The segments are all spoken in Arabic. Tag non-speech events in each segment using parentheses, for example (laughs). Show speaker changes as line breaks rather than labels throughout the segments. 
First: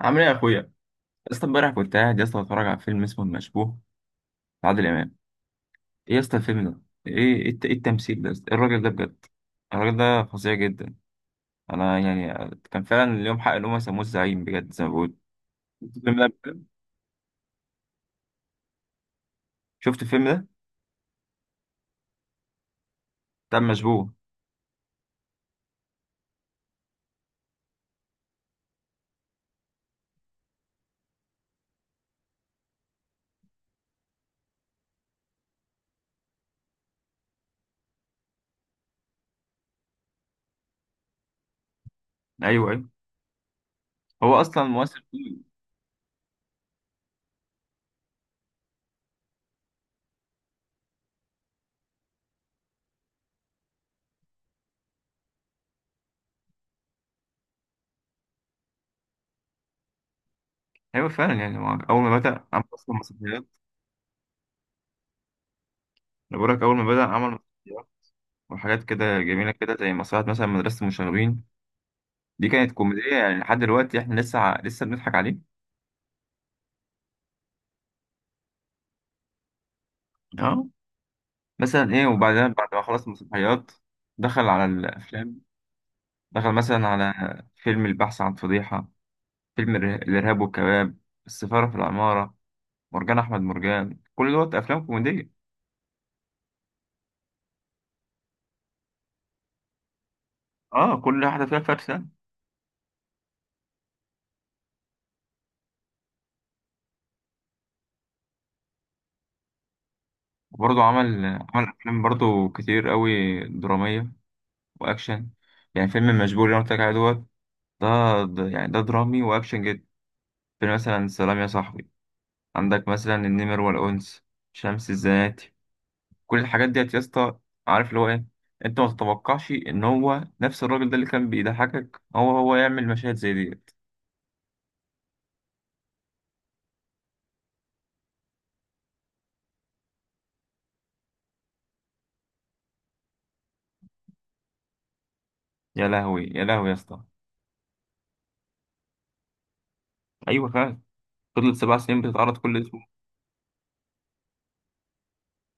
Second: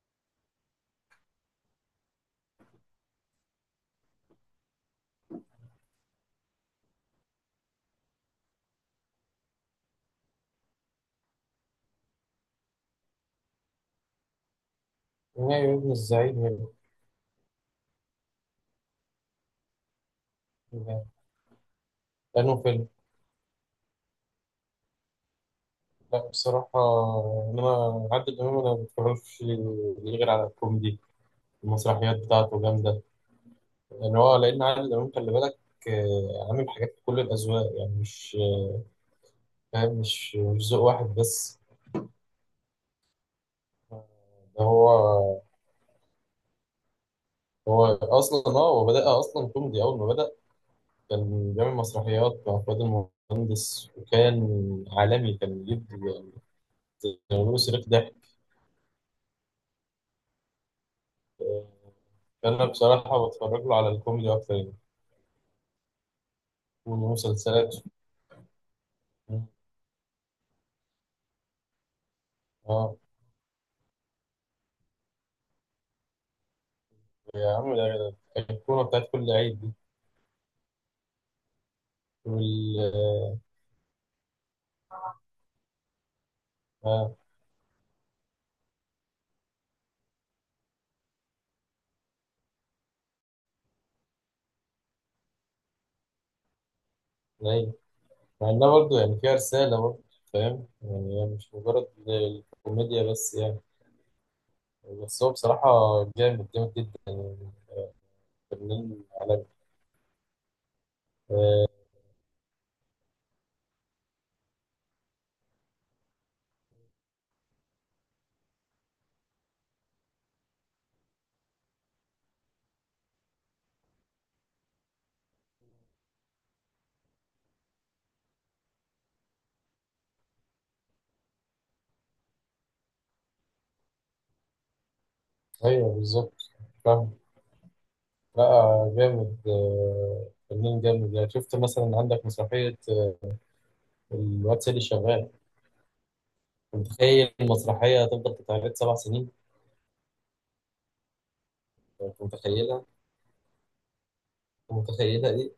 عامل ايه يا اخويا؟ يا اسطى، امبارح كنت قاعد يا اسطى بتفرج على فيلم اسمه المشبوه لعادل امام. ايه يا اسطى الفيلم ده؟ ايه ايه إيه التمثيل ده يا اسطى؟ ايه الراجل ده بجد. الراجل ده فظيع جدا. انا يعني كان فعلا اليوم حق ان هم سموه الزعيم بجد زي ما بقول.
نهائي ابن
شفت الفيلم ده
الزعيم
بجد؟
يعني.
شفت الفيلم ده
يعني لأنه فيلم.
بتاع المشبوه.
لا بصراحة، إنما عادل إمام أنا ما بتفرجش ليه غير على الكوميدي. المسرحيات بتاعته جامدة. يعني هو لأن عادل إمام خلي بالك. عامل حاجات في كل الأذواق يعني. مش فاهم، مش ذوق واحد بس.
ايوه ايوه،
آه،
هو
ده
اصلا ممثل
هو.
تقيل.
هو أصلا، هو بدأ أصلا كوميدي أول ما بدأ. كان بيعمل مسرحيات مع فؤاد المهندس وكان عالمي. كان بيجيب يعني، بيعملوا صريخ
ايوه فعلا، يعني هو
ضحك.
اول ما بدا عمل
أنا
اصلا
بصراحة
مسرحيات.
بتفرج له على الكوميدي أكتر يعني.
انا بقول لك اول ما بدا عمل
والمسلسلات.
مسرحيات وحاجات كده جميله، كده زي مسرحيه مثلا مدرسه المشاغبين. دي كانت
آه،
كوميديه، يعني لحد دلوقتي احنا لسه بنضحك عليه.
يا عم ده الكورة بتاعت كل عيد دي.
اه مثلا ايه، وبعدين بعد ما خلص
وال،
المسرحيات دخل على الافلام. دخل مثلا على
آه،
فيلم البحث عن فضيحة، الارهاب والكباب، السفارة في العمارة، مرجان احمد مرجان. كل دوت افلام كوميدية.
العيد، مع إنها برضه يعني فيها رسالة برضه. فاهم؟
اه،
يعني
كل
هي
واحدة
مش
فيها
مجرد
فرسة.
الكوميديا بس يعني. بس هو بصراحة جامد جامد جدا، فنان عالمي.
وبرضه عمل
آه،
افلام برضه كتير قوي درامية واكشن. يعني فيلم مشبوه اللي انا قلت لك عليه دوت ده، يعني ده درامي واكشن جدا. فيلم مثلا سلام يا صاحبي، عندك مثلا النمر والانس، شمس الزناتي، كل الحاجات ديت يا اسطى. عارف اللي هو ايه؟ انت ما تتوقعش ان هو نفس الراجل ده اللي كان بيضحكك هو يعمل مشاهد زي ديت.
أيوه بالظبط. فاهم. لا جامد، فنان جامد. يعني شفت مثلا عندك مسرحية الواد سيدي شغال؟
يا لهوي يا لهوي يا اسطى.
متخيل المسرحية هتفضل تتعرض 7 سنين؟
ايوه فعلا، فضلت 7 سنين
كنت
بتتعرض كل اسبوع.
متخيلها؟ كنت متخيلها دي؟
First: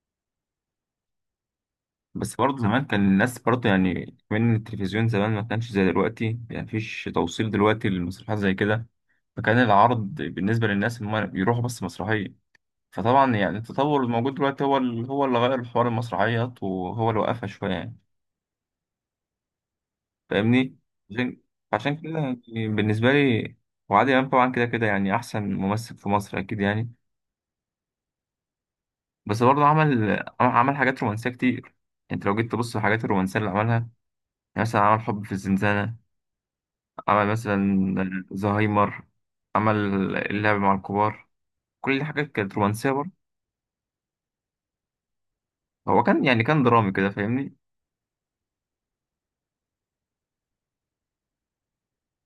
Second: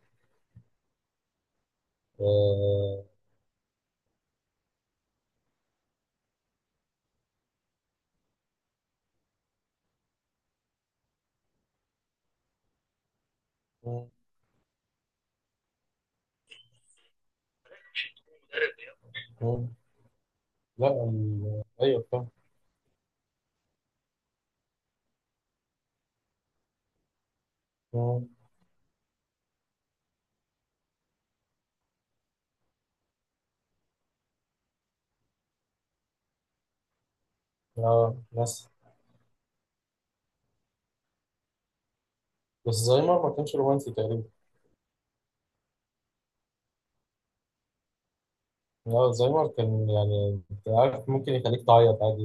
بس برضه زمان كان
آه،
الناس برضه، يعني من التلفزيون زمان ما كانش زي دلوقتي، يعني مفيش توصيل دلوقتي للمسرحيات زي كده. فكان العرض بالنسبة للناس ان هم يروحوا بس مسرحية. فطبعا يعني التطور
مم،
الموجود دلوقتي هو هو اللي غير حوار المسرحيات وهو اللي وقفها شوية يعني.
مم.
فاهمني؟
لا،
عشان عشان
ايوه
كده
فاهم.
يعني بالنسبة لي، وعادل إمام طبعا كده كده يعني أحسن ممثل في مصر أكيد يعني.
مم.
بس برضه عمل حاجات رومانسية كتير. أنت لو جيت تبص الحاجات الرومانسية اللي عملها يعني، مثلا عمل حب في الزنزانة، عمل
اه
مثلا
ناس.
زهايمر، عمل اللعب مع الكبار. كل دي حاجات كانت
بس
رومانسية برضه.
زايمر ما كانش رومانسي تقريبا.
هو كان يعني كان درامي كده فاهمني.
لا زايمر كان يعني انت عارف ممكن يخليك تعيط عادي.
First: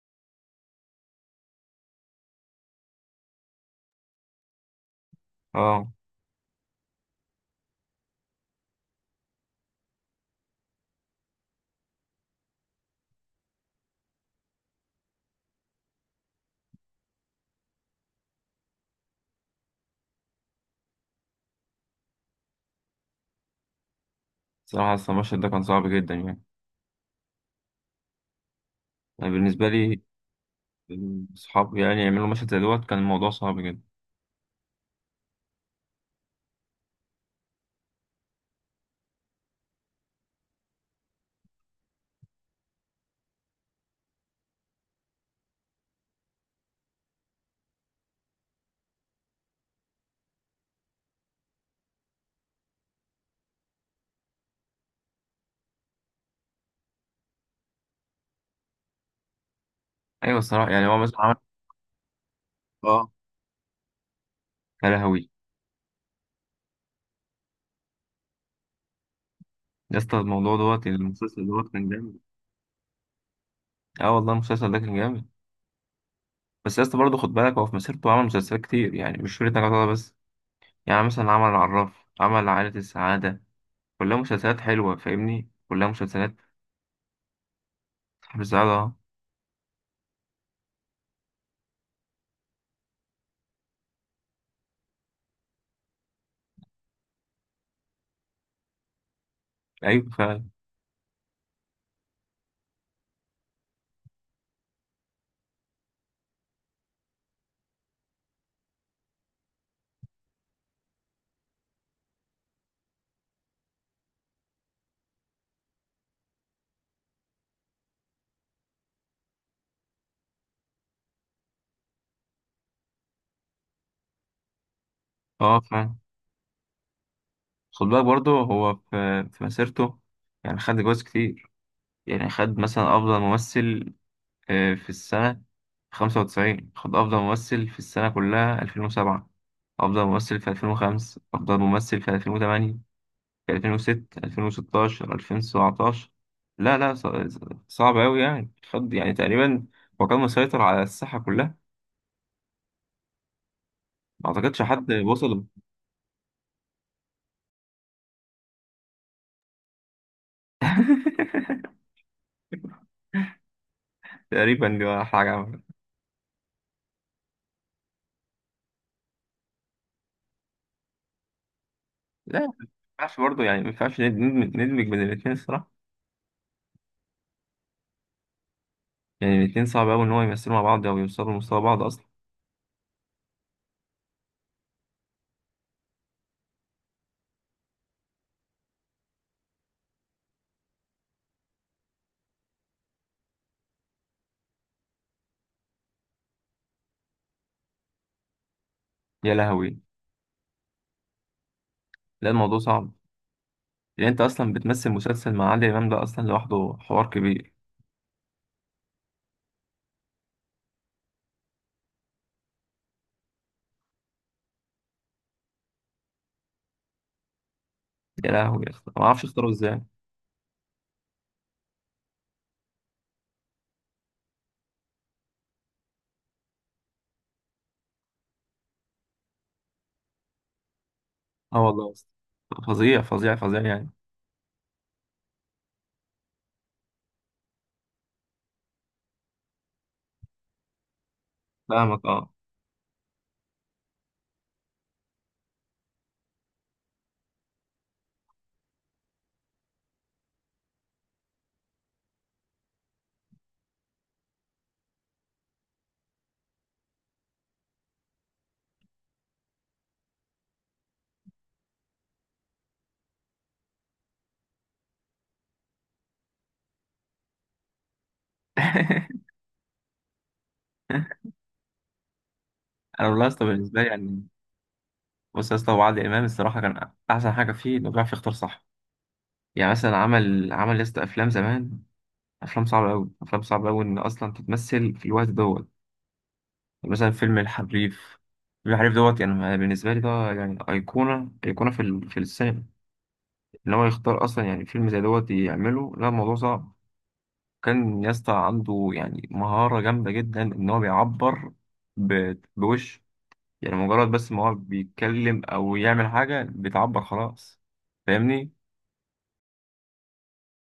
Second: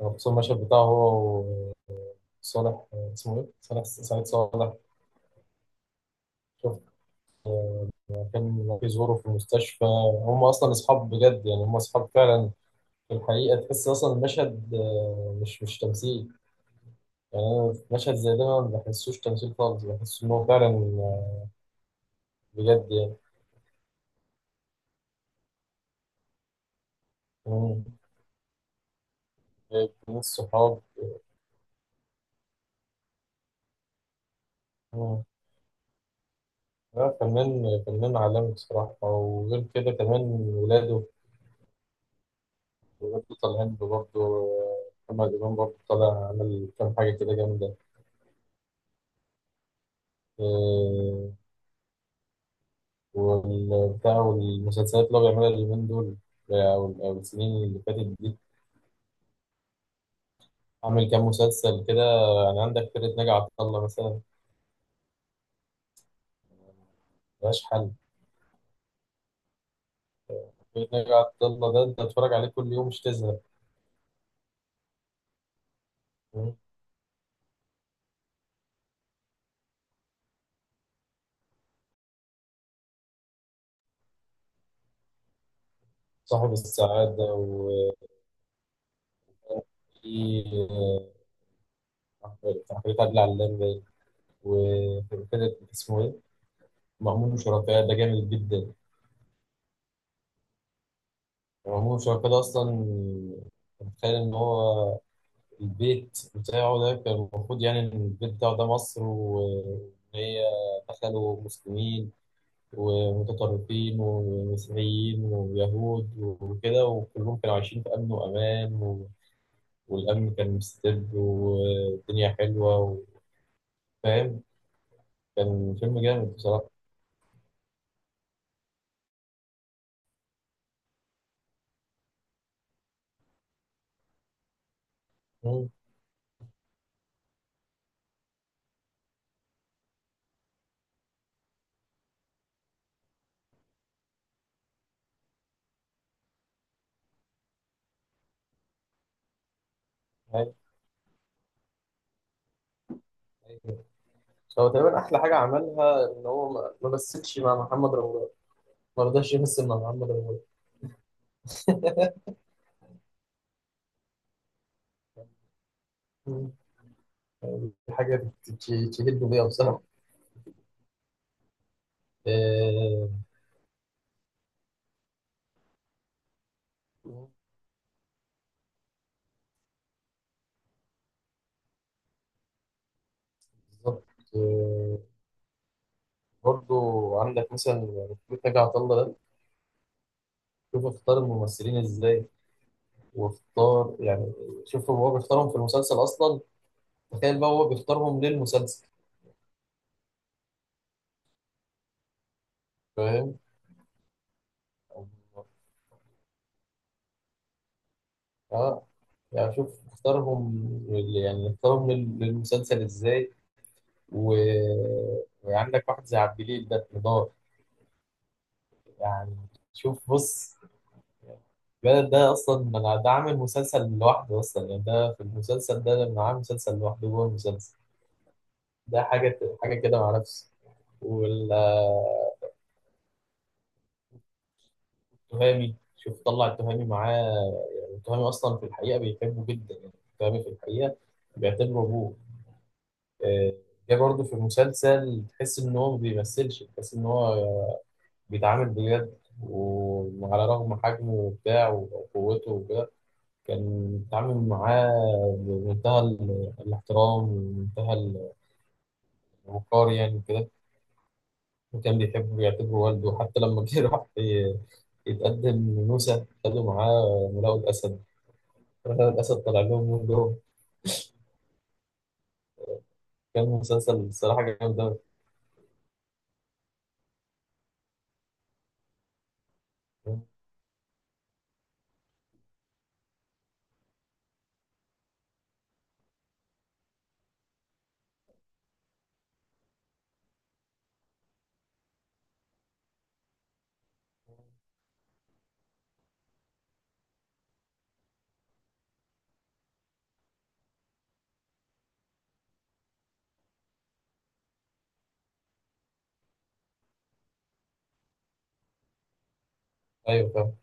يعني خصوصا المشهد بتاعه، هو وصالح، اسمه ايه؟ صالح، سعيد صالح.
اه.
شوف، كان بيزوره في المستشفى. هم اصلا اصحاب بجد، يعني هم اصحاب فعلا. في الحقيقة تحس اصلا المشهد مش تمثيل. يعني أنا في مشهد زي ده ما بحسوش تمثيل خالص، بحس إن هو فعلا بجد يعني.
صراحة أصل المشهد ده كان صعب جدا يعني.
مم.
يعني بالنسبة
من
لي
الصحاب.
الصحاب يعني يعملوا مشهد زي دوت كان الموضوع صعب جدا.
مم. لا، فنان عالمي بصراحة. وغير كده كمان، ولاده ولاده طالعين برضه. محمد إمام برضه طالع، عمل كام حاجة كده جامدة. آه، والبتاع والمسلسلات اللي هو بيعملها اليومين دول، أو السنين اللي فاتت دي.
أيوة، الصراحة يعني هو
عامل
مثلا
كام
عمل.
مسلسل كده. يعني عندك
اه،
فرقة ناجي عطا الله مثلا،
يا لهوي
ملهاش حل.
يا اسطى، الموضوع دوت يعني
نجا عبد
المسلسل دوت
الله ده
كان
انت
جامد.
اتفرج عليه كل يوم مش تزهق.
اه والله المسلسل ده كان جامد.
مم.
بس يا اسطى برضه خد بالك هو في مسيرته عمل مسلسلات كتير، يعني مش شريط نجاة بس. يعني مثلا عمل العراف، عمل عائلة السعادة. كلها مسلسلات حلوة فاهمني، كلها مسلسلات.
صاحب السعادة، وفي
صاحب السعادة، اه.
تحرير عادل علام باين. وفرقة اسمه ايه؟ مأمون وشركاه ده جامد جدا.
ايوه فعلا.
مأمون وشركاه ده أصلا، متخيل إن هو البيت بتاعه ده كان المفروض يعني إن البيت بتاعه ده مصر، وإن هي دخلوا مسلمين ومتطرفين ومسيحيين ويهود وكده، وكلهم كانوا عايشين في أمن وأمان، والأمن كان مستبد والدنيا حلوة، وفاهم.
اه
كان
فعلا،
فيلم جامد بصراحة.
خد بالك برضه هو في مسيرته يعني خد جوائز كتير. يعني خد مثلا أفضل ممثل في السنة
مم.
95، خد أفضل ممثل في السنة كلها 2007، أفضل ممثل في 2005، أفضل ممثل في 2008، في 2006، 2016، 2017. لا لا، صعب أوي يعني. خد يعني تقريبا، هو كان
أيوة.
مسيطر على الساحة كلها.
أيوة.
ما أعتقدش
هو
حد
تقريبا احلى حاجه
وصل.
عملها ان هو ما مثلش مع محمد رمضان. ما رضاش يمثل مع محمد رمضان.
(laughs) تقريبا دي ولا حاجة عملها.
مم. يعني دي حاجه تهد بيها بصراحه.
لا، ما
آه،
ينفعش برضه، يعني ما ينفعش ندمج بين الاتنين الصراحة. يعني الاتنين صعب أوي إن هو يمثلوا مع بعض أو يوصلوا لمستوى بعض أصلا.
بالظبط. آه، برضو عندك مثلا بيت نجا عطا الله ده، شوف اختار الممثلين ازاي، واختار يعني شوف هو بيختارهم في المسلسل اصلا. تخيل بقى هو بيختارهم للمسلسل.
يا لهوي. لا الموضوع صعب، لان انت اصلا بتمثل مسلسل مع عادل امام ده اصلا لوحده حوار كبير.
اه. يعني شوف اختارهم يعني اختارهم للمسلسل ازاي و... وعندك واحد زي عبد الجليل ده نضال.
يا لهوي يا اسطى، ما اعرفش
يعني
اختاره ازاي.
شوف بص، ده اصلا انا ده عامل مسلسل لوحده اصلا. يعني ده في المسلسل ده لما عامل مسلسل لوحده جوه المسلسل، ده حاجه حاجه كده مع نفسه.
اه والله
والتهامي،
يا اسطى، فظيع فظيع فظيع يعني.
شوف طلع التهامي معاه. يعني التهامي اصلا في الحقيقه بيحبه جدا، يعني التهامي في الحقيقه بيعتبره
فاهمك،
ابوه.
اه.
ده برضه في المسلسل تحس ان هو ما بيمثلش، تحس ان هو بيتعامل بجد. وعلى رغم حجمه وبتاع وقوته وكده، كان بيتعامل معاه بمنتهى الاحترام ومنتهى الوقار يعني كده. وكان بيحبه ويعتبره والده. حتى لما جه (laughs) راح يتقدم لنوسة، خدوا معاه ملاقوا الأسد. ملاقوا
(laughs)
الأسد طلع لهم من جوه.
انا والله يا اسطى
كان
بالنسبه لي
مسلسل
يعني.
الصراحة جامد أوي.
بص يا اسطى، هو عادل امام الصراحه كان احسن حاجه فيه انه بيعرف يختار صح. يعني مثلا عمل يا اسطى افلام زمان. افلام صعبه قوي، افلام صعبه قوي ان اصلا تتمثل في الوقت دوت. يعني مثلا فيلم الحريف. الحريف دوت يعني بالنسبه لي ده يعني ايقونه ايقونه في في السينما. ان هو يختار اصلا يعني فيلم زي دوت يعمله، لا الموضوع صعب. كان يسطا عنده يعني مهارة جامدة جدا ان هو بيعبر بوش. يعني مجرد بس ما هو بيتكلم او يعمل حاجة بتعبر خلاص. فاهمني؟
أيوه فاهم.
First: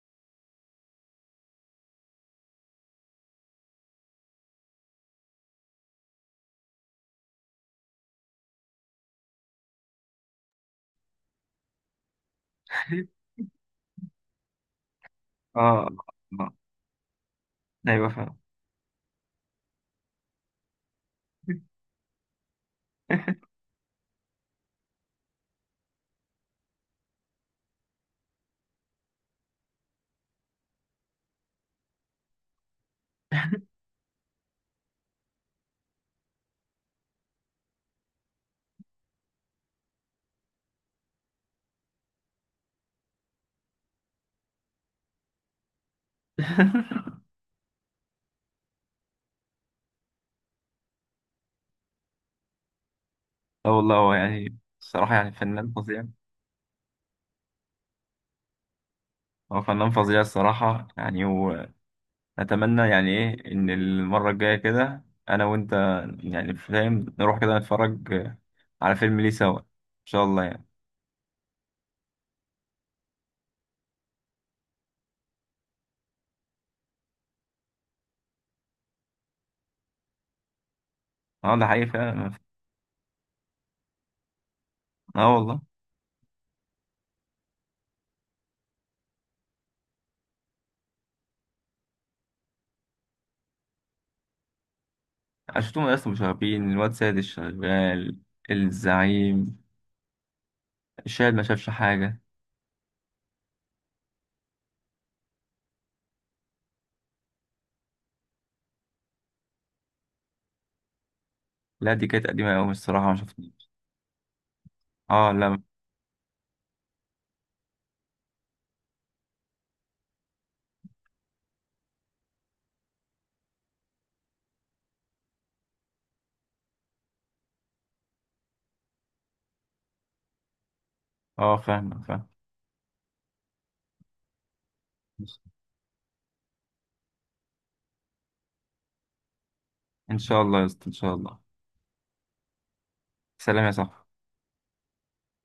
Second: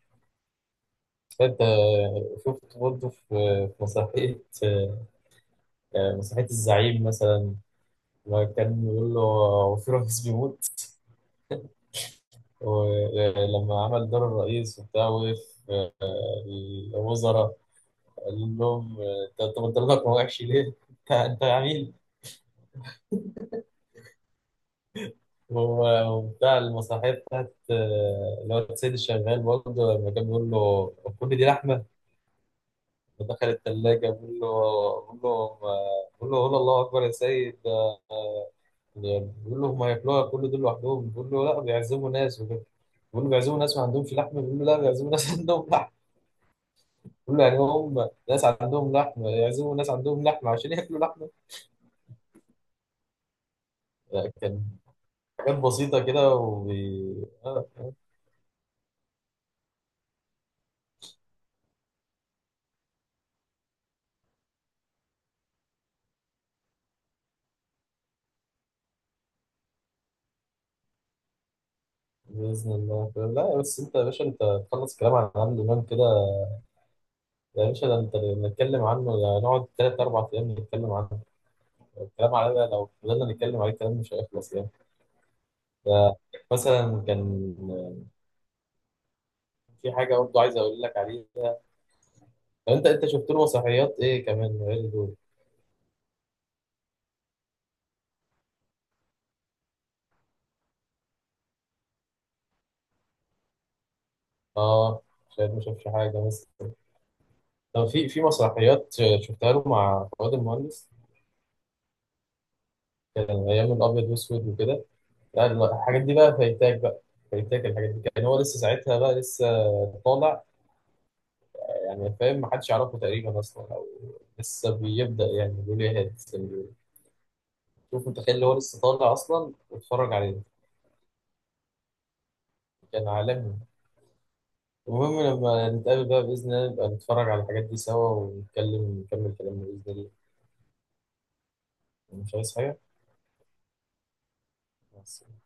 فانت شفت برضه في مسرحية، مسرحية الزعيم مثلا، لما كان بيقول له هو في رئيس بيموت،
(laughs)
ولما عمل دور الرئيس وبتاع وقف
اه. آه.
الوزراء،
ايوه فاهم.
قال لهم أنت بتضلك وحش ليه؟ انت عميل.
(laughs)
وبتاع المسرحية بتاعت اللي هو السيد الشغال برضه لما كان بيقول له كل دي لحمة، دخل التلاجة بيقول له، بيقول له بيقول له قول الله أكبر يا سيد. بيقول له هم هياكلوها كل دول لوحدهم. بيقول له لا، بيعزموا ناس وكده. بيقول له بيعزموا ناس ما عندهمش لحم. بيقول له لا، بيعزموا ناس (laughs) عندهم لحم. بيقول له يعني هم ناس عندهم لحم يعزموا ناس عندهم لحم عشان ياكلوا لحمه.
اه والله، هو
لا،
يعني
كان
الصراحة يعني
حاجات
فنان
بسيطه
فظيع.
كده آه آه،
هو فنان فظيع الصراحة يعني. اتمنى يعني ايه ان المره الجايه كده انا وانت يعني فاهم نروح كده نتفرج على فيلم ليه سوا ان شاء الله يعني.
باذن الله. لا بس انت يا باشا، تخلص كلام عن عادل امام كده. يا باشا ده انت نتكلم عنه يعني نقعد 3 4 أيام نتكلم عنه.
اه ده حقيقي فعلا.
الكلام عليه بقى لو فضلنا نتكلم عليه الكلام مش هيخلص يعني.
اه والله.
ف- مثلا كان في حاجه برضه عايز اقول لك عليها. طب انت شفت له مسرحيات ايه كمان غير دول؟
شفتهم اصلا، مشاغبين، الواد سيد الشغال، الزعيم، الشاهد ما شافش حاجه.
اه شايف، ما شافش حاجه بس. طب في مسرحيات شفتها له مع فؤاد المهندس؟
لا دي كانت قديمه قوي الصراحه ما
كان
شفتهاش.
ايام الابيض والاسود وكده.
اه
لا
لا.
لا، الحاجات دي بقى فايتاك بقى، فايتاك الحاجات دي. كان هو لسه ساعتها، بقى لسه طالع يعني. فاهم؟ ما حدش يعرفه تقريبا اصلا، او لسه بيبدا يعني بيقول ايه هاد لسه بيقول. شوف متخيل اللي هو لسه طالع اصلا، واتفرج عليه.
اه فاهم فاهم.
كان عالمي. المهم لما نتقابل بقى باذن الله، نبقى نتفرج على الحاجات دي سوا ونتكلم، نكمل كلامنا باذن الله.
ان شاء الله يا اسطى، ان شاء الله.
يعني مش عايز حاجة
سلام يا صاحبي.
بس